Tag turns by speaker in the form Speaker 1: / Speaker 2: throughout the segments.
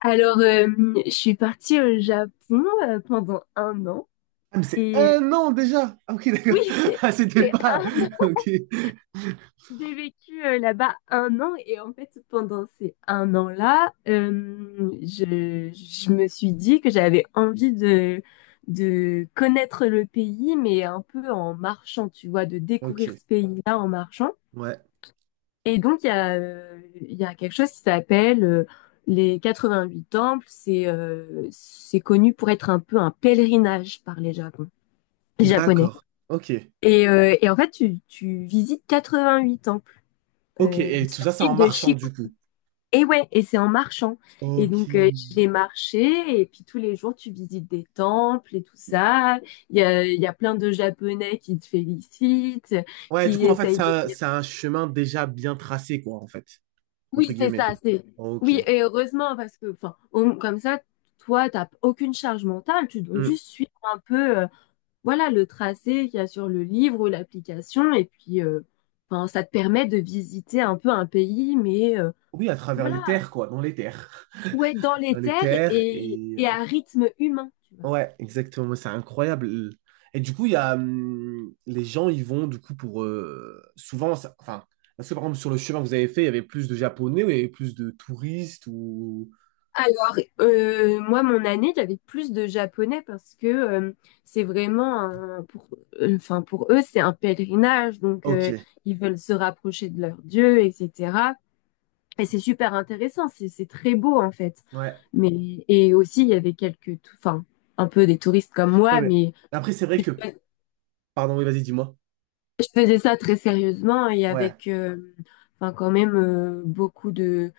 Speaker 1: Alors, je suis partie au Japon pendant un an.
Speaker 2: Ah, mais c'est
Speaker 1: Et euh,
Speaker 2: un an déjà! Ah, ok,
Speaker 1: oui,
Speaker 2: d'accord.
Speaker 1: c'est
Speaker 2: Ah, c'était
Speaker 1: c'est
Speaker 2: pas.
Speaker 1: un an.
Speaker 2: Ok.
Speaker 1: J'ai vécu là-bas un an. Et en fait, pendant ces un an-là, je me suis dit que j'avais envie de connaître le pays, mais un peu en marchant, tu vois, de découvrir
Speaker 2: Ok.
Speaker 1: ce pays-là en marchant.
Speaker 2: Ouais.
Speaker 1: Et donc, il y a quelque chose qui s'appelle les 88 temples. C'est connu pour être un peu un pèlerinage par les les Japonais.
Speaker 2: D'accord. Ok.
Speaker 1: Et en fait, tu visites 88 temples
Speaker 2: Ok. Et tout
Speaker 1: sur
Speaker 2: ça, c'est en
Speaker 1: l'île de
Speaker 2: marchant,
Speaker 1: Shikoku.
Speaker 2: du coup.
Speaker 1: Et ouais, et c'est en marchant. Et
Speaker 2: Ok.
Speaker 1: donc, j'ai marché, et puis tous les jours, tu visites des temples et tout ça. Il y a plein de Japonais qui te félicitent,
Speaker 2: Ouais, du
Speaker 1: qui
Speaker 2: coup, en fait,
Speaker 1: essayent.
Speaker 2: c'est un chemin déjà bien tracé, quoi, en fait. Entre
Speaker 1: Oui, c'est
Speaker 2: guillemets.
Speaker 1: ça, c'est.
Speaker 2: Ok.
Speaker 1: Oui, et heureusement, parce que, enfin, comme ça, toi, t'as aucune charge mentale, tu dois
Speaker 2: Hmm.
Speaker 1: juste suivre un peu, voilà, le tracé qu'il y a sur le livre ou l'application, et puis, enfin, ça te permet de visiter un peu un pays, mais,
Speaker 2: Oui, à travers les
Speaker 1: voilà,
Speaker 2: terres, quoi. Dans les terres.
Speaker 1: ouais, dans
Speaker 2: Dans
Speaker 1: les
Speaker 2: les
Speaker 1: terres
Speaker 2: terres.
Speaker 1: et,
Speaker 2: Et
Speaker 1: et à rythme humain, tu vois.
Speaker 2: ouais, exactement. C'est incroyable. Et du coup, il y a les gens, ils vont du coup pour souvent, enfin, parce que par exemple sur le chemin que vous avez fait, il y avait plus de Japonais ou il y avait plus de touristes ou...
Speaker 1: Alors, moi, mon année, j'avais plus de japonais parce que c'est vraiment un, pour, enfin, pour eux, c'est un pèlerinage, donc
Speaker 2: Ok,
Speaker 1: ils veulent se rapprocher de leur Dieu, etc. Et c'est super intéressant, c'est très beau en fait.
Speaker 2: ouais,
Speaker 1: Mais et aussi, il y avait enfin, un peu des touristes comme
Speaker 2: ouais,
Speaker 1: moi,
Speaker 2: mais
Speaker 1: mais
Speaker 2: après c'est vrai que, pardon, oui, vas-y, dis-moi.
Speaker 1: je faisais ça très sérieusement et
Speaker 2: Ouais.
Speaker 1: avec enfin quand même beaucoup de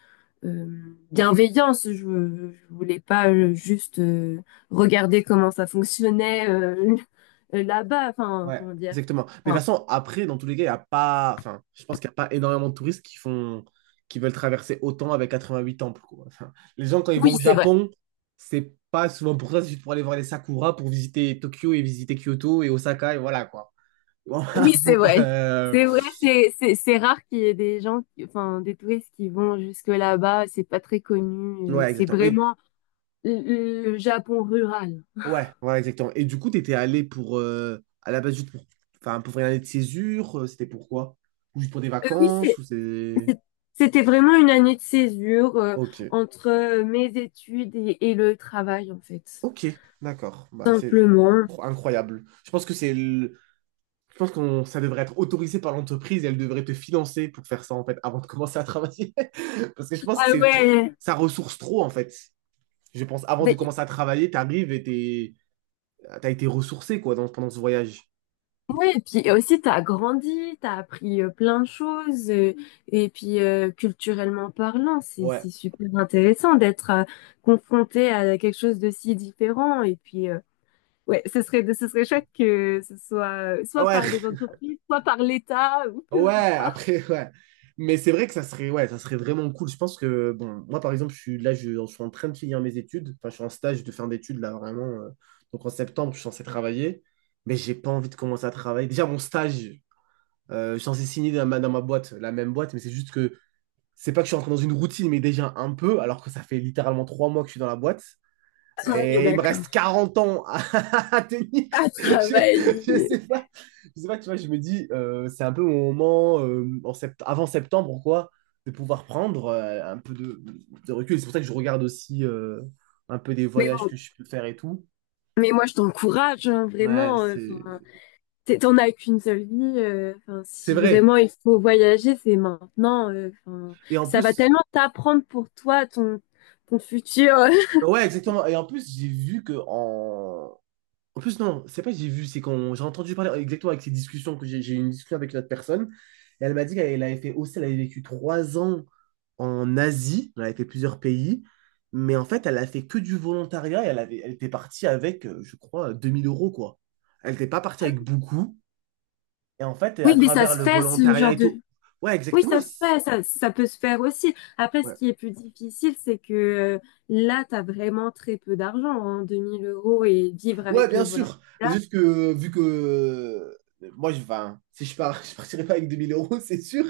Speaker 1: euh, bienveillance. Je voulais pas juste regarder comment ça fonctionnait là-bas. Enfin,
Speaker 2: Ouais,
Speaker 1: comment dire?
Speaker 2: exactement. Mais de toute
Speaker 1: Enfin,
Speaker 2: façon, après, dans tous les cas, il y a pas. Enfin, je pense qu'il n'y a pas énormément de touristes qui font... qui veulent traverser autant avec 88 temples, quoi. Enfin, les gens, quand ils vont
Speaker 1: oui,
Speaker 2: au
Speaker 1: c'est vrai.
Speaker 2: Japon, c'est pas souvent pour ça, c'est juste pour aller voir les Sakura, pour visiter Tokyo et visiter Kyoto et Osaka, et voilà, quoi. Voilà.
Speaker 1: Oui, c'est
Speaker 2: Pour,
Speaker 1: vrai. C'est vrai, c'est rare qu'il y ait des gens, enfin des touristes qui vont jusque là-bas. C'est pas très connu.
Speaker 2: ouais,
Speaker 1: C'est
Speaker 2: exactement. Mais
Speaker 1: vraiment le Japon rural.
Speaker 2: ouais, ouais, exactement. Et du coup, t'étais allé pour à la base juste pour enfin pour faire une année de césure, c'était pourquoi? Ou juste pour des
Speaker 1: Oui,
Speaker 2: vacances ou c'est...
Speaker 1: C'est- c'était vraiment une année de césure
Speaker 2: OK.
Speaker 1: entre mes études et le travail, en fait.
Speaker 2: Ok, d'accord. Bah, c'est
Speaker 1: Simplement.
Speaker 2: incroyable. Je pense que je pense qu'on ça devrait être autorisé par l'entreprise et elle devrait te financer pour faire ça en fait avant de commencer à travailler. Parce que je pense que
Speaker 1: Ah
Speaker 2: c'est trop
Speaker 1: ouais.
Speaker 2: ça ressource trop en fait. Je pense avant de
Speaker 1: Ben,
Speaker 2: commencer à travailler, t'arrives et t'as été ressourcé quoi pendant ce voyage.
Speaker 1: ouais, et puis aussi, t'as grandi, t'as appris plein de choses. Et puis, culturellement parlant, c'est
Speaker 2: Ouais.
Speaker 1: c'est super intéressant d'être confronté à quelque chose de si différent. Et puis, ouais, ce serait chouette que ce soit
Speaker 2: Ah
Speaker 1: soit
Speaker 2: ouais,
Speaker 1: par les entreprises, soit par l'État, ou peu
Speaker 2: ouais,
Speaker 1: importe.
Speaker 2: après, ouais. Mais c'est vrai que ça serait, ouais, ça serait vraiment cool. Je pense que, bon, moi, par exemple, je suis là, je suis en train de finir mes études. Enfin, je suis en stage de fin d'études, là, vraiment. Donc, en septembre, je suis censé travailler. Mais j'ai pas envie de commencer à travailler. Déjà, mon stage, je suis censé signer dans ma boîte, la même boîte. Mais c'est juste que, c'est pas que je suis entré dans une routine, mais déjà un peu, alors que ça fait littéralement 3 mois que je suis dans la boîte.
Speaker 1: Ah oui,
Speaker 2: Et il me
Speaker 1: d'accord.
Speaker 2: reste 40 ans à, à tenir. Je
Speaker 1: Travail.
Speaker 2: sais pas. Je sais pas, tu vois, je me dis, c'est un peu mon moment en avant septembre, quoi, de pouvoir prendre un peu de recul. C'est pour ça que je regarde aussi un peu des
Speaker 1: Mais
Speaker 2: voyages que je peux faire et tout.
Speaker 1: Mais moi, je t'encourage, hein,
Speaker 2: Ouais,
Speaker 1: vraiment. Enfin, t'en as qu'une seule vie. 'Fin,
Speaker 2: c'est
Speaker 1: si
Speaker 2: vrai.
Speaker 1: vraiment il faut voyager, c'est maintenant. 'Fin,
Speaker 2: Et en
Speaker 1: ça va
Speaker 2: plus,
Speaker 1: tellement t'apprendre pour toi, ton futur.
Speaker 2: ouais, exactement. Et en plus, j'ai vu que en en plus, non, c'est pas que j'ai vu, c'est quand j'ai entendu parler exactement avec ces discussions, que j'ai eu une discussion avec une autre personne, et elle m'a dit qu'elle avait fait aussi, elle avait vécu 3 ans en Asie, elle avait fait plusieurs pays, mais en fait, elle a fait que du volontariat et elle était partie avec, je crois, 2000 euros, quoi. Elle n'était pas partie avec beaucoup, et en fait, à
Speaker 1: Oui, mais ça
Speaker 2: travers
Speaker 1: se
Speaker 2: le
Speaker 1: fait, ce
Speaker 2: volontariat
Speaker 1: genre
Speaker 2: et tout,
Speaker 1: de.
Speaker 2: ouais,
Speaker 1: Oui,
Speaker 2: exactement,
Speaker 1: ça se fait, ça peut se faire aussi. Après, ce
Speaker 2: ouais.
Speaker 1: qui est plus difficile, c'est que là, t'as vraiment très peu d'argent, hein, 2 000 € et vivre
Speaker 2: Ouais,
Speaker 1: avec le
Speaker 2: bien
Speaker 1: volant.
Speaker 2: sûr. Mais
Speaker 1: Là,
Speaker 2: juste que, vu que enfin, si je pars, je partirai pas avec 2000 euros, c'est sûr.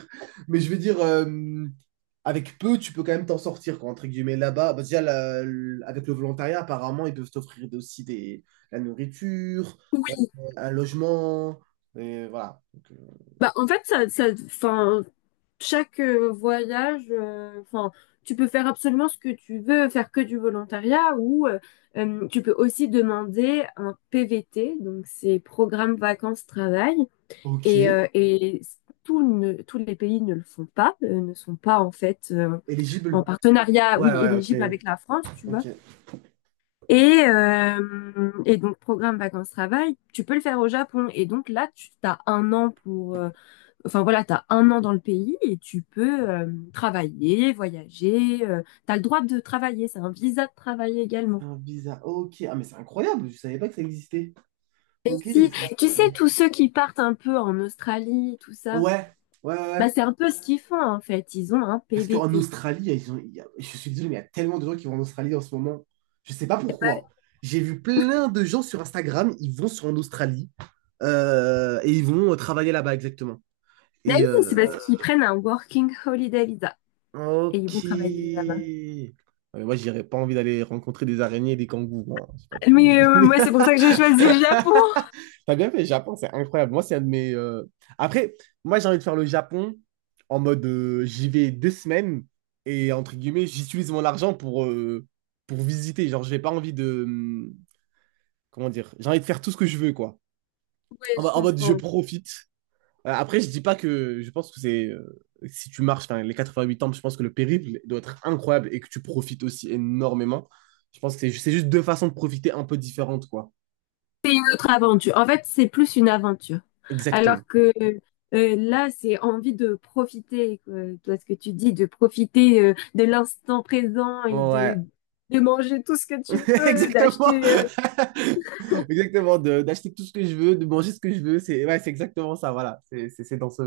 Speaker 2: Mais je veux dire, avec peu, tu peux quand même t'en sortir, quoi, entre guillemets, là-bas. Bah, déjà, avec le volontariat, apparemment, ils peuvent t'offrir aussi des, la nourriture, euh,
Speaker 1: oui.
Speaker 2: un logement. Et voilà. Donc,
Speaker 1: Bah, en fait, ça, 'fin, chaque voyage, enfin, tu peux faire absolument ce que tu veux, faire que du volontariat ou tu peux aussi demander un PVT, donc c'est programme vacances-travail. Et,
Speaker 2: ok.
Speaker 1: euh, et tous les pays ne le font pas, ne sont pas en fait en
Speaker 2: Éligible.
Speaker 1: partenariat,
Speaker 2: Ouais,
Speaker 1: oui,
Speaker 2: ouais, ok.
Speaker 1: éligible avec la France, tu
Speaker 2: Ok.
Speaker 1: vois.
Speaker 2: C'est
Speaker 1: Et donc, programme vacances-travail, tu peux le faire au Japon. Et donc là, tu as un an enfin voilà, tu as un an dans le pays et tu peux travailler, voyager. Tu as le droit de travailler, c'est un visa de travail également.
Speaker 2: un visa. Ok. Ah, mais c'est incroyable. Je savais pas que ça existait.
Speaker 1: Et
Speaker 2: Ok.
Speaker 1: si, tu sais,
Speaker 2: Ouais.
Speaker 1: tous ceux qui partent un peu en Australie, tout ça,
Speaker 2: Ouais, ouais.
Speaker 1: bah
Speaker 2: Ouais.
Speaker 1: c'est un peu ce qu'ils font en fait. Ils ont un
Speaker 2: Parce qu'en
Speaker 1: PVT.
Speaker 2: Australie, ils ont- il y a- je suis désolé, mais il y a tellement de gens qui vont en Australie en ce moment. Je sais pas
Speaker 1: Ouais.
Speaker 2: pourquoi. J'ai vu plein de gens sur Instagram, ils vont sur en Australie et ils vont travailler là-bas exactement.
Speaker 1: Bah
Speaker 2: Et
Speaker 1: oui, c'est parce qu'ils prennent un Working Holiday Visa et
Speaker 2: ok.
Speaker 1: ils vont travailler là-bas.
Speaker 2: Ouais, mais moi, j'aurais pas envie d'aller rencontrer des araignées et des kangourous, hein. C'est pas trop mon
Speaker 1: Mais
Speaker 2: délire.
Speaker 1: moi, c'est pour ça que j'ai choisi le Japon.
Speaker 2: T'as bien fait, le Japon, c'est incroyable. Moi, c'est un de mes. Après, moi, j'ai envie de faire le Japon en mode j'y vais 2 semaines et entre guillemets, j'utilise mon argent pour visiter. Genre, j'ai pas envie de. Comment dire? J'ai envie de faire tout ce que je veux, quoi.
Speaker 1: Ouais,
Speaker 2: En,
Speaker 1: je
Speaker 2: en mode je
Speaker 1: comprends.
Speaker 2: profite. Après, je dis pas que. Je pense que c'est. Si tu marches, enfin, les 8 ans, je pense que le périple doit être incroyable et que tu profites aussi énormément. Je pense que c'est juste deux façons de profiter un peu différentes, quoi.
Speaker 1: Autre aventure. En fait, c'est plus une aventure.
Speaker 2: Exactement.
Speaker 1: Alors que là, c'est envie de profiter, quoi. Toi, ce que tu dis, de profiter de l'instant présent et
Speaker 2: Ouais.
Speaker 1: de manger tout ce que tu peux, d'acheter.
Speaker 2: Exactement.
Speaker 1: euh,
Speaker 2: Exactement. D'acheter tout ce que je veux, de manger ce que je veux. C'est ouais, c'est exactement ça. Voilà. C'est dans ce,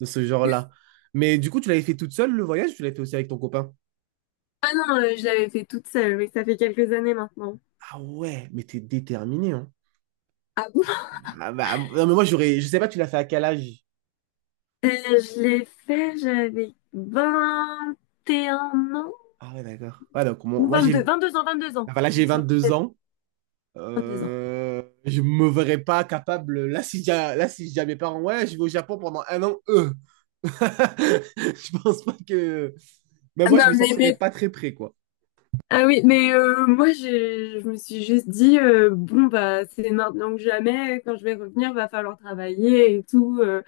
Speaker 2: de ce genre-là. Mais du coup, tu l'avais fait toute seule le voyage ou tu l'avais fait aussi avec ton copain?
Speaker 1: Ah non, je l'avais fait toute seule, mais ça fait quelques années maintenant.
Speaker 2: Ah ouais, mais t'es déterminé, hein.
Speaker 1: Ah bon?
Speaker 2: Ah bah, non, mais moi, j'aurais. Je sais pas, tu l'as fait à quel âge?
Speaker 1: Je l'ai fait, j'avais 21 ans.
Speaker 2: Ah ouais, d'accord. Ouais, donc,
Speaker 1: Ou
Speaker 2: moi,
Speaker 1: 22.
Speaker 2: j'ai.
Speaker 1: 22 ans, 22 ans.
Speaker 2: Enfin, là,
Speaker 1: Je
Speaker 2: j'ai 22
Speaker 1: sortais
Speaker 2: ans.
Speaker 1: de 2 ans.
Speaker 2: Je me verrais pas capable. Là, si j'ai à mes parents, ouais, je vais au Japon pendant un an, eux. Je pense pas que. Mais
Speaker 1: Ah
Speaker 2: moi,
Speaker 1: Non,
Speaker 2: je me
Speaker 1: mais,
Speaker 2: sentirais
Speaker 1: mais
Speaker 2: pas très prêt, quoi.
Speaker 1: Ah oui, mais je me suis juste dit bon bah c'est maintenant que jamais, quand je vais revenir, va falloir travailler et tout.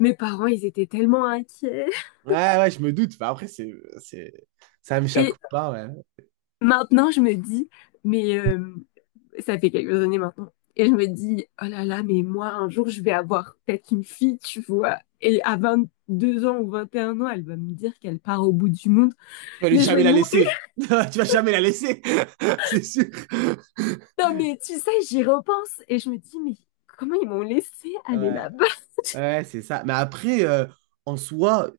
Speaker 1: Mes parents, ils étaient tellement inquiets.
Speaker 2: Ouais, ouais, je me doute. Bah, après, c'est, ça me choque
Speaker 1: Et
Speaker 2: pas, ouais.
Speaker 1: maintenant je me dis mais ça fait quelques années maintenant. Et je me dis oh là là, mais moi un jour je vais avoir peut-être une fille, tu vois. Et à 22 ans ou 21 ans, elle va me dire qu'elle part au bout du monde. Mais je vais
Speaker 2: Jamais la
Speaker 1: mourir.
Speaker 2: laisser. Tu vas jamais la laisser, c'est sûr.
Speaker 1: Non mais tu sais, j'y repense et je me dis mais comment ils m'ont laissé aller
Speaker 2: Ouais.
Speaker 1: là-bas?
Speaker 2: Ouais, c'est ça. Mais après, en soi,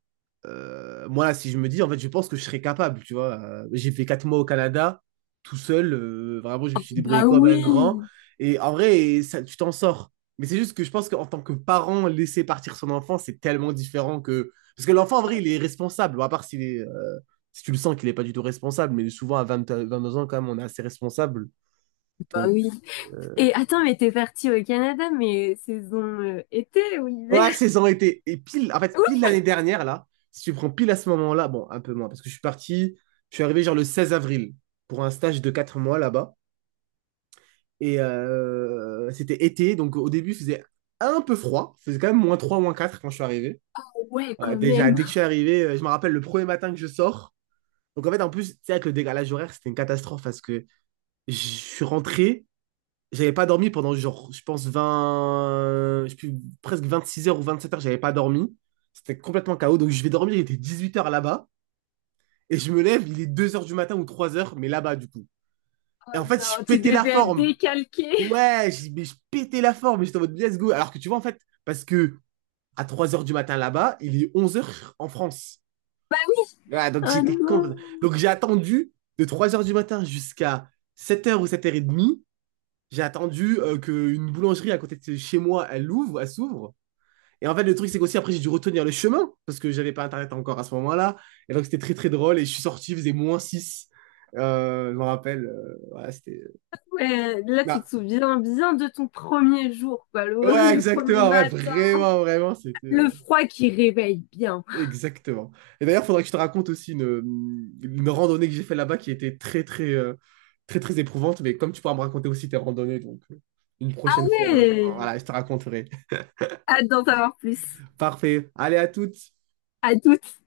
Speaker 2: moi, là, si je me dis, en fait, je pense que je serais capable, tu vois. J'ai fait 4 mois au Canada, tout seul. Vraiment, je me suis
Speaker 1: Bah
Speaker 2: débrouillé comme un
Speaker 1: oui,
Speaker 2: grand. Et en vrai, ça, tu t'en sors. Mais c'est juste que je pense qu'en tant que parent, laisser partir son enfant, c'est tellement différent que... Parce que l'enfant, en vrai, il est responsable. Bon, à part s'il est, si tu le sens qu'il n'est pas du tout responsable. Mais souvent, à vingt deux ans, quand même, on est assez responsable.
Speaker 1: bah oui. Et attends, mais t'es partie au Canada, mais saison été ou hiver?
Speaker 2: Ouais, saison été. Et pile, en fait, pile
Speaker 1: Ouf!
Speaker 2: l'année dernière, là, si tu prends pile à ce moment-là, bon, un peu moins, parce que je suis arrivé genre le 16 avril pour un stage de 4 mois là-bas. Et c'était été, donc au début, il faisait un peu froid. Il faisait quand même -3, -4 quand je suis arrivé.
Speaker 1: Ouais,
Speaker 2: Ouais,
Speaker 1: quand
Speaker 2: déjà,
Speaker 1: même.
Speaker 2: dès que je suis arrivé, je me rappelle le premier matin que je sors. Donc en fait, en plus, tu sais, avec le décalage horaire, c'était une catastrophe parce que je suis rentré, j'avais pas dormi pendant genre, je pense, 20 je sais plus, presque 6 heures ou 27 heures, j'avais pas dormi. C'était complètement chaos. Donc je vais dormir, il était 8 heures là-bas. Et je me lève, il est 2 heures du matin ou 3 heures, mais là-bas du coup.
Speaker 1: Oh
Speaker 2: Et en fait, je
Speaker 1: non, tu
Speaker 2: pétais la
Speaker 1: devais être
Speaker 2: forme.
Speaker 1: décalqué.
Speaker 2: Ouais, mais je pétais la forme. Et j'étais en mode let's go. Alors que tu vois, en fait, parce que à 3 heures du matin là-bas, il est 11 heures en France. Ouais,
Speaker 1: Oh non!
Speaker 2: donc j'ai attendu de 3 heures du matin jusqu'à 7 heures ou 7h30. J'ai attendu qu'une boulangerie à côté de chez moi, elle s'ouvre. Et en fait, le truc, c'est qu'aussi, après, j'ai dû retenir le chemin parce que j'avais pas Internet encore à ce moment-là. Et donc, c'était très, très drôle. Et je suis sorti, il faisait -6, je me rappelle. Voilà, c'était.
Speaker 1: Ouais, là, tu te
Speaker 2: Bah,
Speaker 1: souviens bien de ton premier jour, quoi,
Speaker 2: ouais,
Speaker 1: le premier
Speaker 2: exactement. Ouais,
Speaker 1: matin.
Speaker 2: vraiment, vraiment. C'était.
Speaker 1: Le froid qui réveille bien.
Speaker 2: Exactement. Et d'ailleurs, faudrait que je te raconte aussi une randonnée que j'ai fait là-bas qui était très, très éprouvante. Mais comme tu pourras me raconter aussi tes randonnées, donc une prochaine fois,
Speaker 1: Ouais.
Speaker 2: voilà, je te raconterai.
Speaker 1: Hâte d'en savoir plus.
Speaker 2: Parfait. Allez, à toutes.
Speaker 1: À toutes.